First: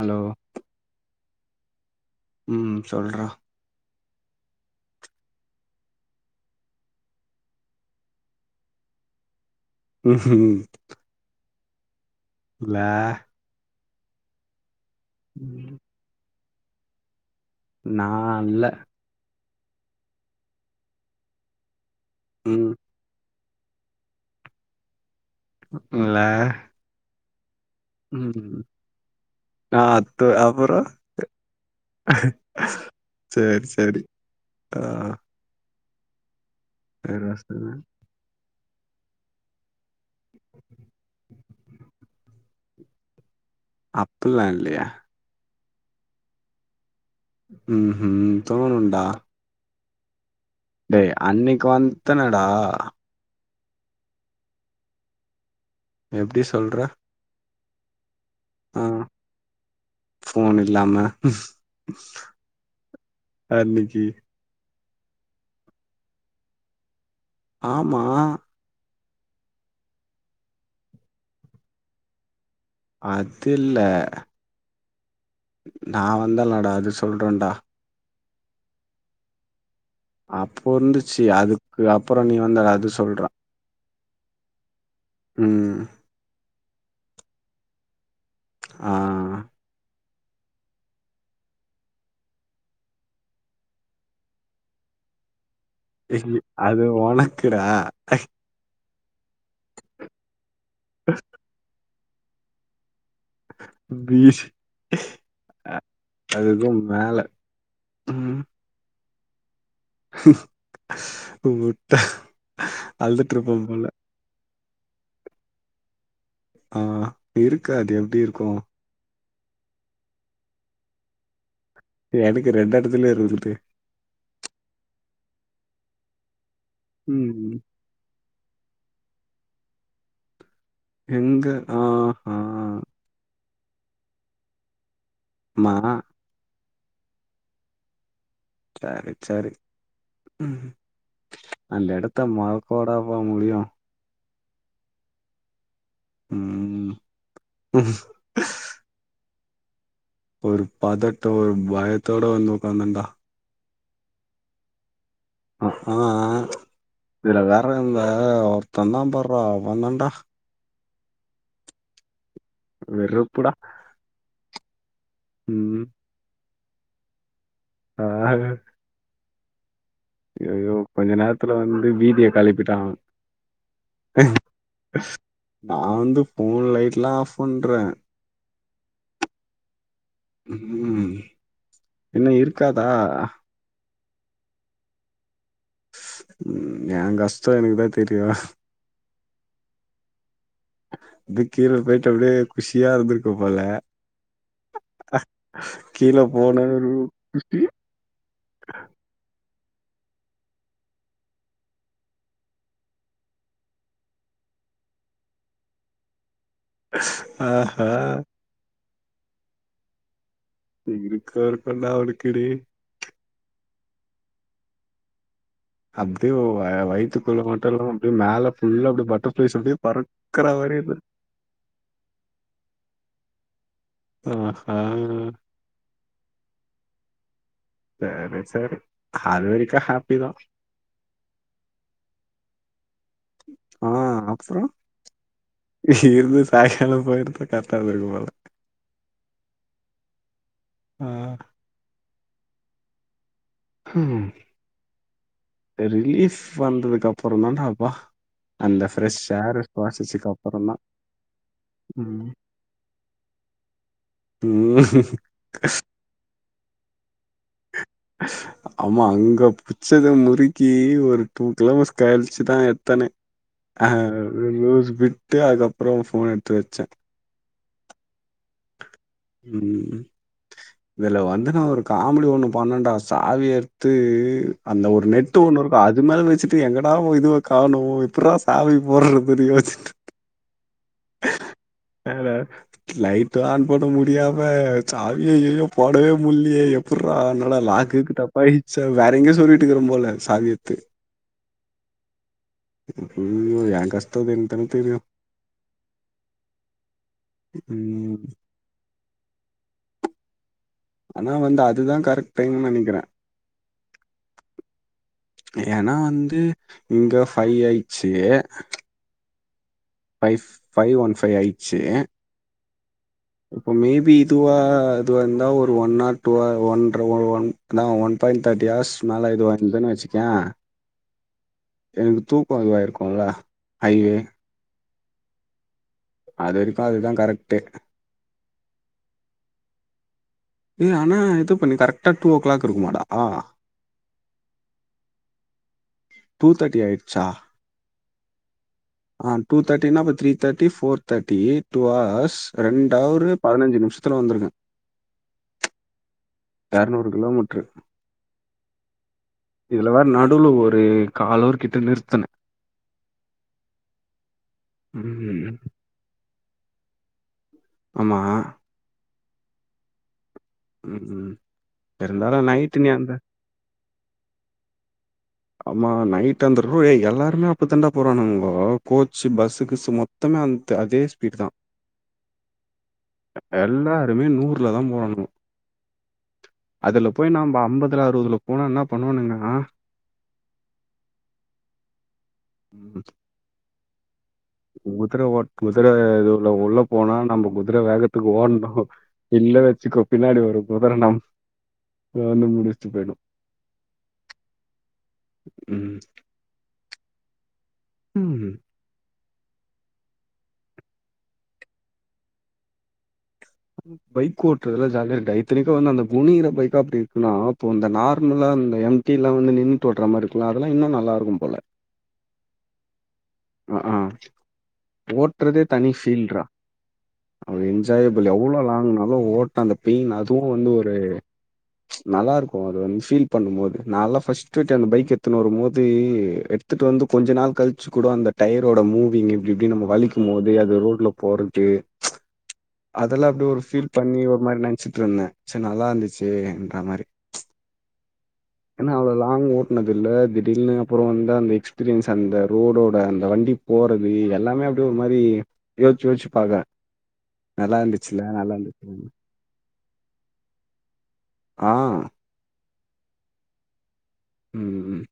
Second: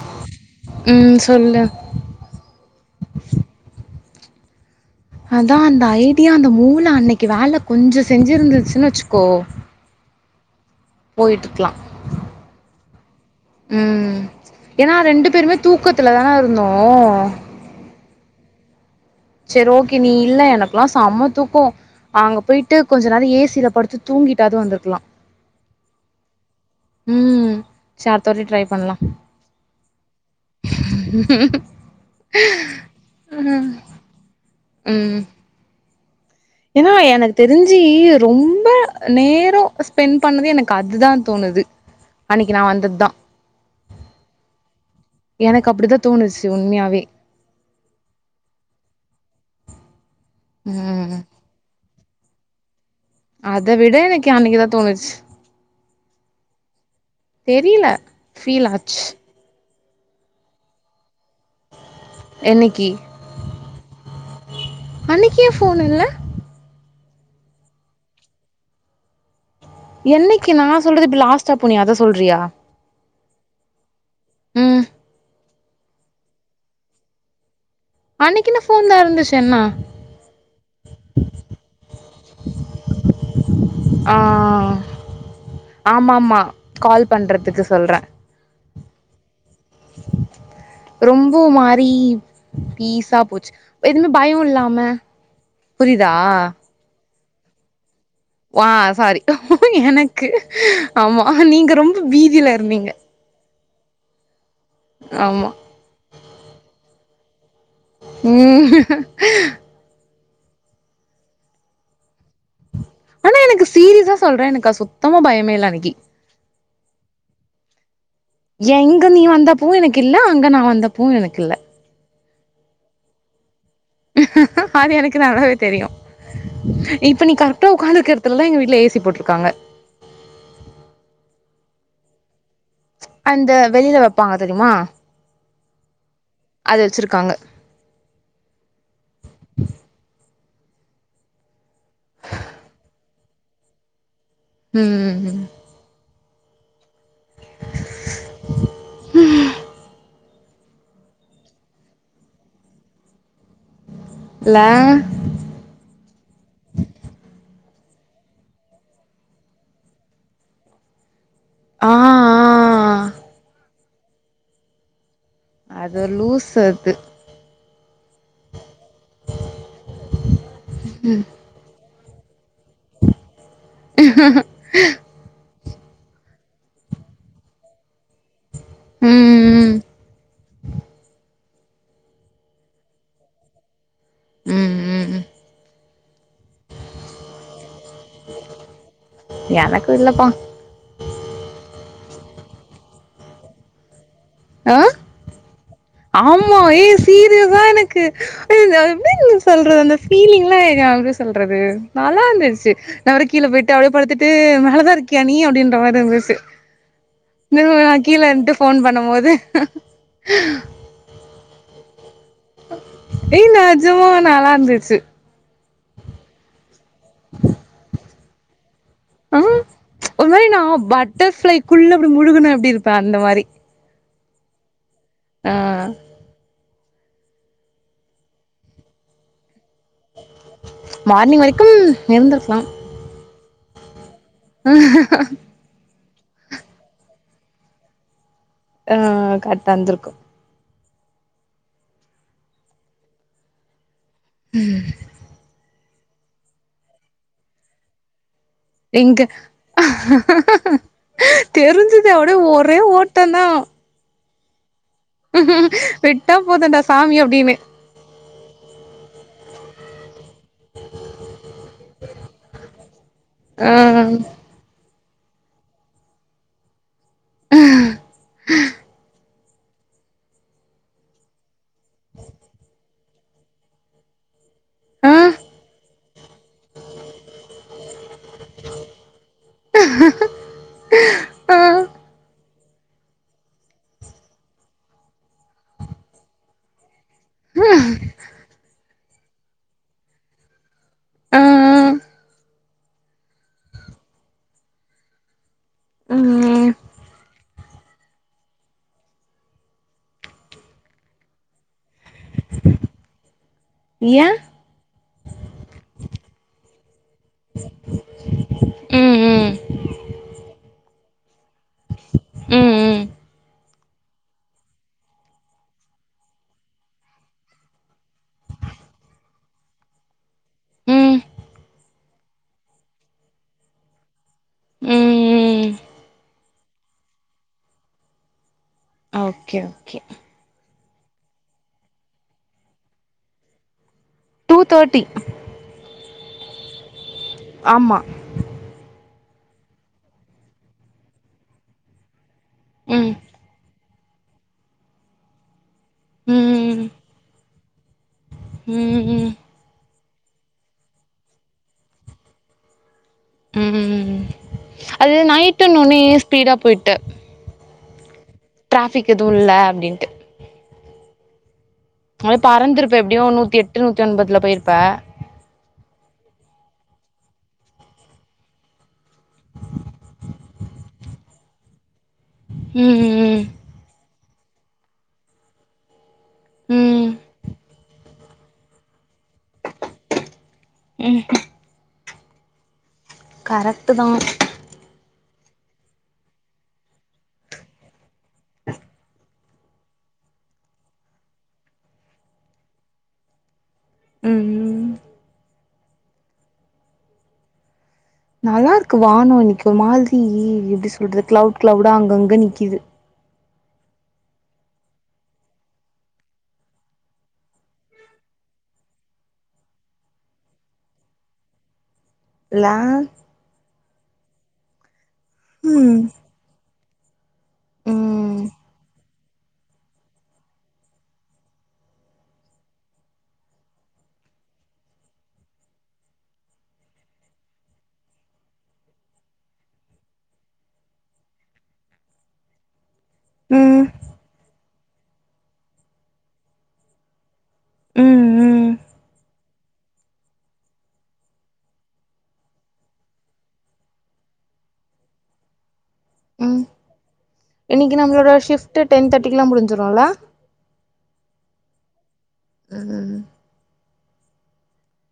Hello ம் சொல்லு ம் சொல்றா அதா அந்த ஐடியா அந்த மூள அன்னைக்கு வேல கொஞ்ச செஞ்சிருந்துச்சுன்னு வச்சுக்கோ ம்ஹு போய்ட்டுருக்லா இல்ல ம் ஏன்னா ரெண்டு பேருமே தூக்கத்துல தான இருந்தோ நா அல்ல செரி ஓகே நீ இல்ல எனக்குல்லா செம்ம தூக்கோ அங்க ம் போயிட்டு கொஞ்ச நேரம் ஏசியில படுத்து தூங்கிட்டாது வந்துருக்லா இல்ல ம் சா அடுத்தோட்டி ம் ட்ரை பண்லா ஆ அத்து அப்புறோ சேர் செரி ஆ ம். ஏன்னா வேற எனக்கு சொல்லு தெரிஞ்சி ரொம்ப நேரோ ஸ்பெண்ட் பண்ணது எனக்கு அதுதா தோணுது அன்னைக்கு நா வந்தது தா அப்பல்ல இல்லையே எனக்கு அப்டிதா தோணுச்சு உண்மயாவே ம்ஹூ தோணுண்டா டேய் ம். அன்னைக்கு வந்தனடா அத விட எனக்கு அன்னைக்கு தா தோணுச்சு எப்டி சொல்ற தெரில ஃபீல் ஆச்சு போன் இல்லாம என்னைக்கி அன்னைக்கி அன்னைக்கு ஏன் போன் இல்ல ஆமா என்னைக்கு நா சொல்றது இப்ப லாஸ்டா போனியே அத சொல்றியா அது இல்ல ம் நா வந்தேலடா அது சொல்றேன்டா அன்னைக்குன்னு ஃபோன் தா இருந்துச்சே என்னா அப்போ இருந்துச்சு அதுக்கு அப்பற நீ வந்தல்ல அது சொல்ற ஆ ம் ஆமாம்மா கால் பண்ணுறத்துக்கு சொல்றே ஆ ரொம்ப மாறி பீசா போச்சு எதுமே பயொ இல்லாம புரியுதா அது உனக்குடா வா சாரி எனக்கு ஆமா நீங்க ரொம்ப பீதில இருந்தீங்க பீதி ஆமா அ அதுக்கும் மேல ம் உட்ட ஆனா எனக்கு சீரியஸா சொல்றே எனக்கு அது சுத்தமா பயமே இல்ல அன்னைக்கு ஆ இருக்காது எப்டி இருக்கு எங்க நீ வந்தப்பவு எனக்கு இல்ல அங்க நா வந்தப்பவு எனக்கு இல்ல எதுக்கு ரெண்டு எடத்துலையு இருந்துக்கிட்டு அது எனக்கு நல்லாவே தெரியு இப்ப நீ ம் கரெக்டா உக்காந்துருக்க எடத் துலெல்லா எங்க வீட்ல ஏ சி போட்ருக்காங்க எங்க ஆ ஆ அந்த வெளில வெப்பாங்க தெரியுமா மா அது வச்சிருக்காங்க சரி சரி ம் அந்த எடத்த மாறக்கவாடாப்பா முடியு ம் ம் ம் ம் ம் ஒரு பதட்ட ஒரு பயத்தோட வந்து ஒக்காந்தண்டா இல்ல ஆ ஹா இதுல வேற இந்த ஒருத்த இருந்தா பார்றா அவந்தான்டா ஆ ஆ வெறுப்புடா ம் அது லூசு அது ஆ ஐயயோ கொஞ்ச நேரத்துல வந்து பீதிய கெளப்பிட்டா நான் வந்து ஃபோன் லைட்லா ஆஃப் பண்றே ம் ம் ம் பின்ன இருக்காதா ம் ம் ம் ம் எ கஷ்ட எனக்குதா தெரியு எனக்கு இல்லப்பா நீ கீழ போயிட்டு அப்டியே குஷியா இருந்திருக்க போல ஆ கீழ ஆமா போன ஏ ஒரு சீரியஸ்ஸா எனக் கு ஏ அத எப்டி என்ன சொல்றது அந்த ஃபீலிங்லா எங்க அவரே சொல்றது நல்லா இருந்துச்சு நா வேற கீழ போயிட்டு அப்டியே படுத்துட்டு மேல தா இருக்கியா நீ அப்டின்ற மாரி இருந்துச்சு ஆஹா நா கீழ இன்ட்டு ஃபோன் பண்ணும்போது இருக்கு இருக்கு டா அவனுக்கு டே ஏ நெஜமா நல்லாந்துச்சு அப்டியோ வ வய்த்துக்குள்ள மட்டு இல்லாம அப்டே மேல ஃபுல்லா அப்டி ப ம் ஒரு மாரி நா பட்டர் ஃப்ளைக்குள்ள அப்டே முழுகுனா எப்டி இருப்பே அந்த மாரி அ ஹ ஆ ஆ சேரி சேரி அது வரைக்கு ஹாப் மார்னிங் வரைக்கு இருந்துருக்லா ஆ அப்றோ இருந்து சாய்ங்காலோ போயிருந்தா கரட்டா இருந்துருக்கு போல ஆ கரெக்ட்டா இருந்துருக்கு ஆ ஹூம் ரிலீஃப் வந்ததுக்கு அப்பறந்தான்டா அப்பா அந்த ஃப்ரெஷ் இங்க ஏர் சுவாசிச்சதுக்கு அப்புறம் தான். தெரிஞ்சுது ம். அப்டே ஒரே ஓட்டந்தா ம் விட்டா போதுன்டா சாமி அப்டினு ஆமா அங்க புச்சத முறி கே ஒரு டூ கிலோமீட்ரு கழிச்சுதா எத்தனே ஆ அ ஒரு [unintelligible] விட்டு அதுக்கப்றோ ஓ ஃபோன் எத்து வச்சே ம் ம் இதுல வந்து நா ஒரு காமெடி ஒன்னு பண்ணன்டா சாவிய எத்து அந்த ஒரு ஆ நெட்டு ஒன்னு இருக்கு அது மேல வச்சுட் எங்கடா ஒ இதுவ காணு எப்புர்றா சாவி போர்றதுனு யோசிச் ஆ [inaudible] லைட்டு ஆன் பண்ண முடியாம சாவிய ய்யயோ போடவே முல்லியே எப்புர்றா என்னடா லாக்கு கிக்கு த ப்பாய்ச்சோ வேற எங்யோ சொறிவிட்டுக்குறன் போல சாவிய எத்து ஆ ஐய்யயோ ஏ கஷ்டோ எனக்கு தானே தெரியு ம் ம் ஆனா வந்து அதுதா கரெக்ட் டைம்ன் நெனைக்கிறே ஏன் ஏன்னா வந்து இங்க ஃபை ஆயிச்சு ம் ம் ஃபைஸ் ஃபை ஒன் ஃபை ஆயிச்சு ம் இப்போ மே பி இதுவா இதுவா இந்தா ஒரு ஒன் ஆர் டூ ஆர் ஒன்ர ஓ ஒன் அதா ஒன் பாயிண்ட் தேட்டி ஆர்ஸ் க்கு மேல இதுவாந்துன்னா வச்சுக்கியா ம் எனக்கு தூக்கோ இதுவாயிருக்குல அய் வே ம் அது வரைக்கு அதுதா கரெக்ட்டு ஓகே ஓகே இல்ல ஆனா இது பண்ணி கரெக்டா டூ ஓ கிளாக் இருக்குமாடா டூ தேட்டி டூ தேர்டி ஆயிருச்சா ஆமா ஆ டூ தேட்டினா அப்ப த்ரீ தேட்டி ஃபோர் தேட்டி டூ ஹார்ஸ் ரெண்டு ம் அவ்ரு பதினஞ்சு நிம்ஷத்துல வந்துருக்கன் ம் எர்நூறு கிலோமீட்ரு ம் ம் இதுல வேற நடுல ஒரு கால அவ்ரு கிட்ட நிறுத்துனே ம்ஹிம் அது ம் நைட்டுன்னோனே ஸ்பீடா போய்ட ஆமா ட்ராஃபிக் எது இல்ல அப்டின்டு ம் ம் அது இருந்தாலும் நைட்டு நீ பறந்திருப்ப அந்த எப்டியு நூத்தி எட்டு நூத்தி ஒன்பதுல போய்ருப்ப ஆமா நைட்டு வந்து ரூ ஏய் எல்லாருமே அப்டி தண்டா போறானுங்கோ கோச்சு பஸ்ஸு கிஸ்ஸு மொத் தமே அந்த அதே ஸ்பீட் தா ம் ஹும் எல்லாருமே நூர்ல தா போறானுவோ அதுல ம் போய் நம்ப அம்பதுல அறுவதுல போனா என்னா பண்ணுவாணுங்கனா ம்ஹ்ம் ம் கரெக்டு தா குதுர ஓட் குதுர [unintelligible] உள்ள போனா நம்ப குதுர வேகத்துக்கு ஓட்னு இல்ல வச்சுக்கொ பின்னாடி வர குதுர நம் வந்து முடிச்சுட்டு போயிடு ம் ம் ம் நல்லாருக்கு வானோ இன்னக்கு ஒரு மாதிரி எப்டி சொல்றது கிளவுட் கிளவுடா அங்கங்க நிக்கிது பைக் ஓட்டுறதுல ஜாலியாருக்கு இத்தனக்கு வந்து அந்த குனிற பைக்கா அப்டி இருக்குன்னா அப்ப இந்த நார்மலா அந்த எம் டிலா வந்து நின்னுட்டு ஓட்ட மாரி இருக்கல அதெல்லா இன்னு நல்லாக்கு போல இல்ல அஹும் ஓட்டுறதே தனி ம் ஃபீல்ரா அவ்ளோ என்ஜாயபிள் ம் எவ்வளோ லாங்னாலு ஓட்னா அந்த பெயின் அதுவு வந்து ஒரு நல்லா இருக்கு அது வந்து ஃபீல் பண்ணு போது நாலா ஃபஸ்ட்டு டைம் பைக் எடுத்துனு வரு போது எடுத் த்துட்டு வந்து கொஞ்சோ நாள் கழிச்சு கூட அந்த டயரோட மூவிங் இப்டி இப்டி நம்ம வலிக்கு போது அது ரோட்ல போறது அதெல்லா அப்டி ஒரு ம் ஃபீல் பண்ணி ஒரு மாரி நெனைச்சிட்டு இருந்தே சரி நல்லா இருந்துச்சுன்ற மாரி ம் ம் ஏன்ன அவ்ளோ லாங் ஓட் பண்ணதில்ல திடிர்னு அப்பறோ வந்து அந்த எக்ஸ்பீரியன்ஸ் அந்த ரோடோட அந்த வண்டி போறது எல்லாமே அப் டு ஒரு மாரி யோச்சு யோச்சு ம் பாக்கறே நல்லா இருந்துச்சுல நல்லா இருந்துச்சு [unintelligible] லா முடிஞ்சிருல ஆ ஆமாங்க ம் ம்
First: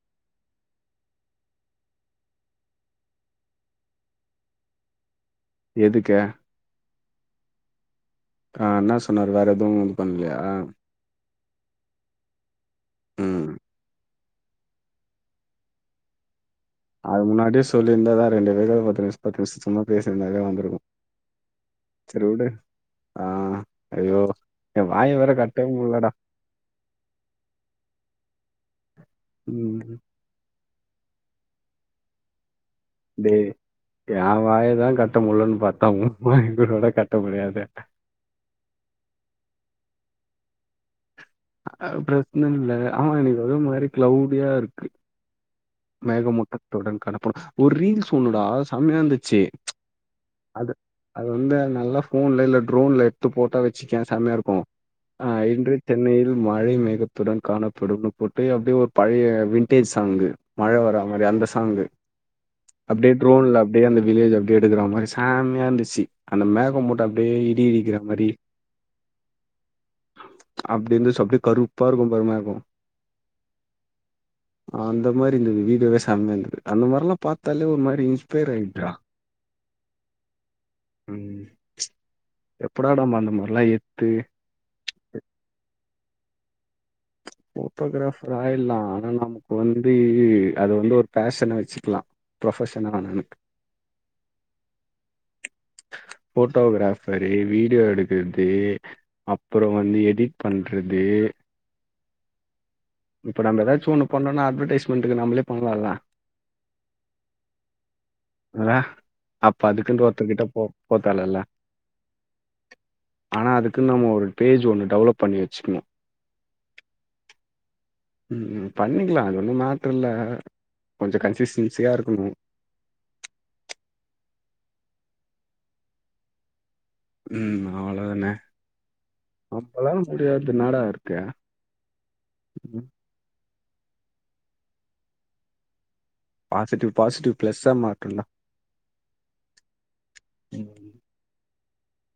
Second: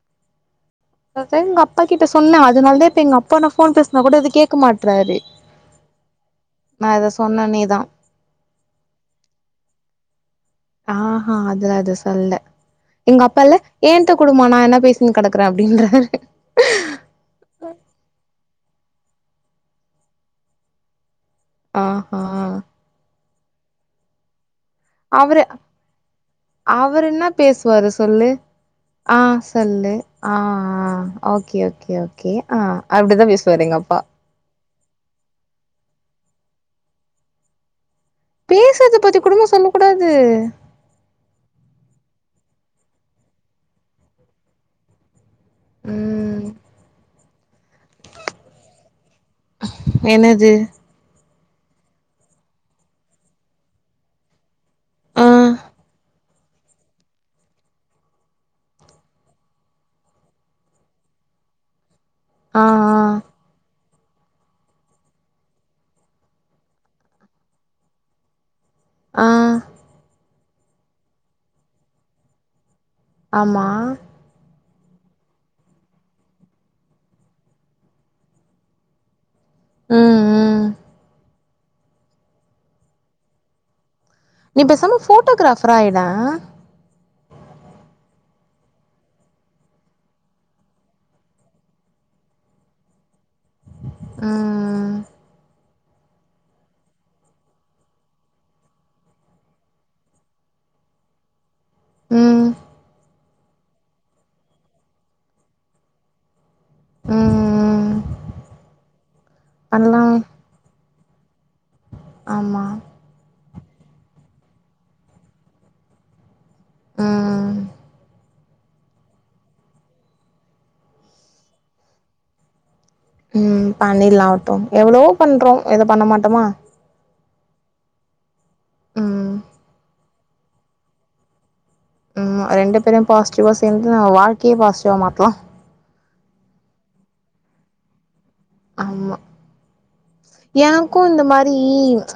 அதா எங்க அப்பா கிட்ட சொன்ன அதனாலதா இப்ப எங்க அப்பா நா ஃபோன் பேசுனா கூட எது கேக்க மாட்டறாரு எதுக்க நா இத சொன்னோனே தா ஆ, என்ன சொன்னாரு வேற எதுவு இது பண்லயா ஆஹ அதெல்லா எதும் சொல்ல எங்க ம் அப்பா இல்ல என் ட்ட குடுமா நா வேணா பேசின்ட்டு கடக்குறே அப்டின்றாரு அது முன்னாடியே சொல்லியிருந்தாதா ரெண்டு பேரு பத்து நிமிஷ பத்து நிமிஷோ சும்மா பேசியிருந்தாவே வந்திருக்கு ஆஹா சேரி வுடு, ஆ அய்யோ வாய வேற அவரு கட்டவே முடிலடா அவரு என்னா பேசுவாரு சொல்லு ஆ சொல்லு ம் ஆ ஆ ஓகே ஓகே ஓகே ஆ அப்படிதா பேசுவாரு எங்க அப்பா எ வாயதா கட்ட முடிலன்னு பாத்தா உன் வாய கூடவாடா கட்ட முடியாது பேசுறத பத்தி கூடவா சொல்ல கூடாது அ பிரச்சன இல்ல ஆமா இன்னக்கி ஏதோ மாரி கிளவ்டியா இருக்கு ம் மேகமூட்டத்துடன் காணப்படும் ஒரு ரீல்ஸ் ஒன்னுடா செமையாந்துச்சி என்னது அது வந்து நல்லா ஃபோன்ல இல்ல ட்ரோன்ல எடுத்துப் போட்டா வச்சுக்கயே செமையா இருக்கு ஆ இன்று சென்னையில் மழை மேகத்துடன் காணப்படுனு போட்டு அப்டியே ஒரு பழைய வின்டேஜ் சாங் மழ வரா மாரி அந்த சாங்கு ஆ அப்டியே ஆ ட்ரோன்ல அப்டியே அந்த வில்லேஜ்ஜ அப்டியேடுக்கிற மாரி செமயா இருந்துச்சி அந்த மேக மூட்ட அப்டியே இடி இடிக்கிற மாரி ஆ அப்டி இருந்துச்சு அப்டியே கருப்பா இருக்கு பாரு மேக ஆமா அந்த மாரி இருந்துது வீடியோவே செமையா இருந்துது அந்த மாரில்லா பாத்தாலே ஒரு மாரி இன்ஸ்பைர் ஆயிடுதுடா ம் ம் ம் எப்படா நம்ம அந்த மாரில்லா எடுத்து நீ பேசம்மா போட்டோகிராஃபரா ஆயிடா போட்டோகிராஃபர் ஆயிட்லா ஆனா நமக்கு வந்து அத வந்து ஒரு ஃபேஷனா வச்சிக்லா ப்ரொபஷனா வேணா எனக்கு ம் போட்டோகிராஃபரு, வீடியோ எடுக்கறது அப்றோ வந்து எடிட் பண்றது ம் இப்ப நம்ம ஏதாச்சு ஒண்ணு பண்ணுன்னா அட்வடைஸ்மென்ட்டுக்கு நம்மளே பண்ணலால்ல ம் இல்ல அப்ப அதுக்குன்ட்டு பண்ணலாம் ஒருத்தர் கிட்ட போ போத்தேவலல்ல ஆமா ஆனா அதுக்குனு நம்ம ஒரு பேஜ் ஒன்னு டெவலப் பண்ணி வச்சிக்ணு ம் ம் ம் பண்ணிக்கலா அது ஒன்னு மேட்டர் இல்ல கொஞ்சோ கன்சிஸ்டன்சியா இருக்கணு ம் பண்ணிட்லாவட்டு எவ்ளோவோ பண்றோ இந்த பண்ண மாட்டோமா ம் அவ்ளோதான ம் நம்பளால முடியாதது என்னடா இருக்கு ஆமா ரெண்டு ம். பேரும் பாசிட்டிவா சேந்து நம்ப வாழ்க்கையே பாசிட்டிவா மாத்தலா பாசிட்டிவ் பாசிட்டிவ் ப்ளஸ்சா ஆ மாத்திட்லா ஆமா ம். எனக்கு இந்த மாரி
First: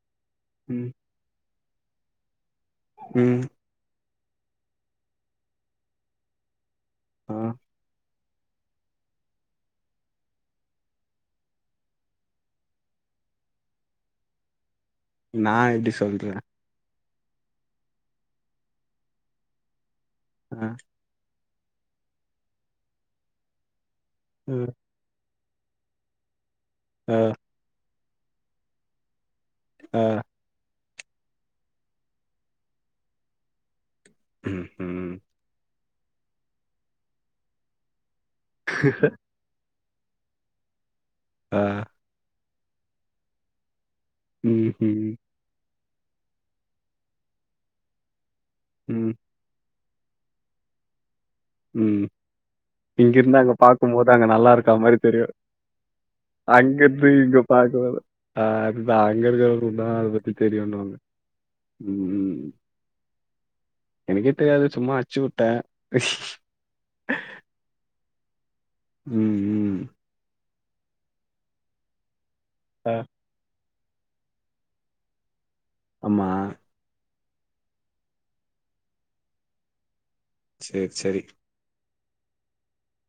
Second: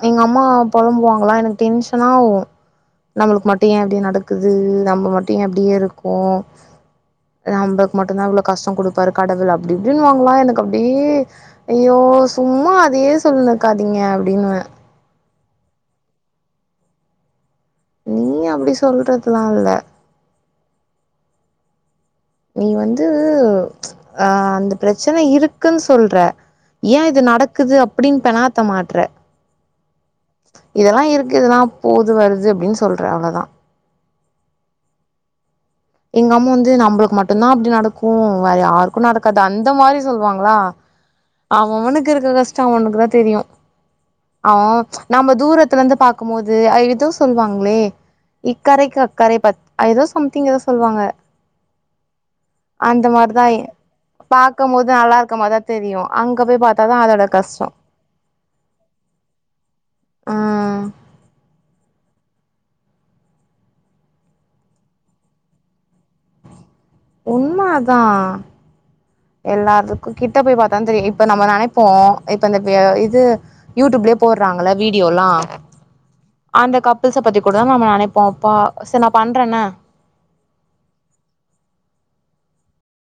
எங்க அம்மா ம். பொழம்புவாங் அப்ல்லா எனக்கு டென்ஷனாவு ம். நம்மளுக்கு மட் ட்ரு ஏன் அப்டி நடக்குது நம்ம மட்டு ஏன் அப்டியே இருக்கோ ஆ. நம்பளுக் மட்டுந்தா இ்வ்ளோ கஷ்ட குடுப்பாரு கடவுள் அப்டி இப்டின்னுவாங்களா எனக்கு அப்டியே ஐயோ சும்மா அதையே சொல்லினுக்காதீங்க அப்டின்னுவ நா எப்டி சொல்ற நீ அப்டி சொல்றதுலா இல்ல ஆ நீ வந்து ஆ ம். அந்த பிரச்சன இருக்குன்னு சொல்ற ஏன் ஆ. இது நடக்குது அப்டின்னு பெணாத்த மாட்ற ஆ இதெல்லா இருக்கு இதெல்லா போது வருது அப்டின்னு சொல்ற அவ்வளோதா ம் எங்க அம்மா வந்து நம்பளுக்கு மட்டுந்தா அப்டி நடக்கு வேற யாருக்கு நடக்காது அந்த மாரி சொல்லுவாங்களா அவ ஆ. அவனுக்கு இருக்கற கஷ்டோ அவ அவனுக்குதா தெரியு அவ ம்ஹ்ம். நம்ப தூரத்துலேருந்து பாக்கும் போது ஆ ஏதோ சொல்லுவாங்களே இக்கறைக்கு ம், அக்கறை பச் ஏதோ சம்திங் ஏதோ சொல்லுவாங்க ம் இங்கேருந்து அங்க பாக்கும்போது அங்க நல்லா இருக்கா பாக்கும் போது மாதிரி நல்லா தெரியு இருக்க மாரிதா தெரியு அங்க போய் பாத்தாதா அங்கேருந்து அதோட இங்க கஷ்டோ பாக்கறது ஆ அதுதா அங்க இருக்கவங்களுக்கு தா அதபத்தி ஆ தெரியுன்னுவாங்க ம் ம் எனக்கே தெரியாது சும்மா அச்சு விட்ட உண்ம அதா ம் ம். எல்லாத்துக்கும் கிட்ட போய் பாத்தா தெரியு இப்ப நம்ம நெனைப்போ இப்ப இந்த பே ஆ. இது யூடியூப்லயே போட்றாங்கள வீடியோ எல்லா ஆமா அந்த கப்புள்ஸ பத்தி கூட நம்ம நெனைப்போ அப்பா சேரி நா பண்றேன்ன செரி செரி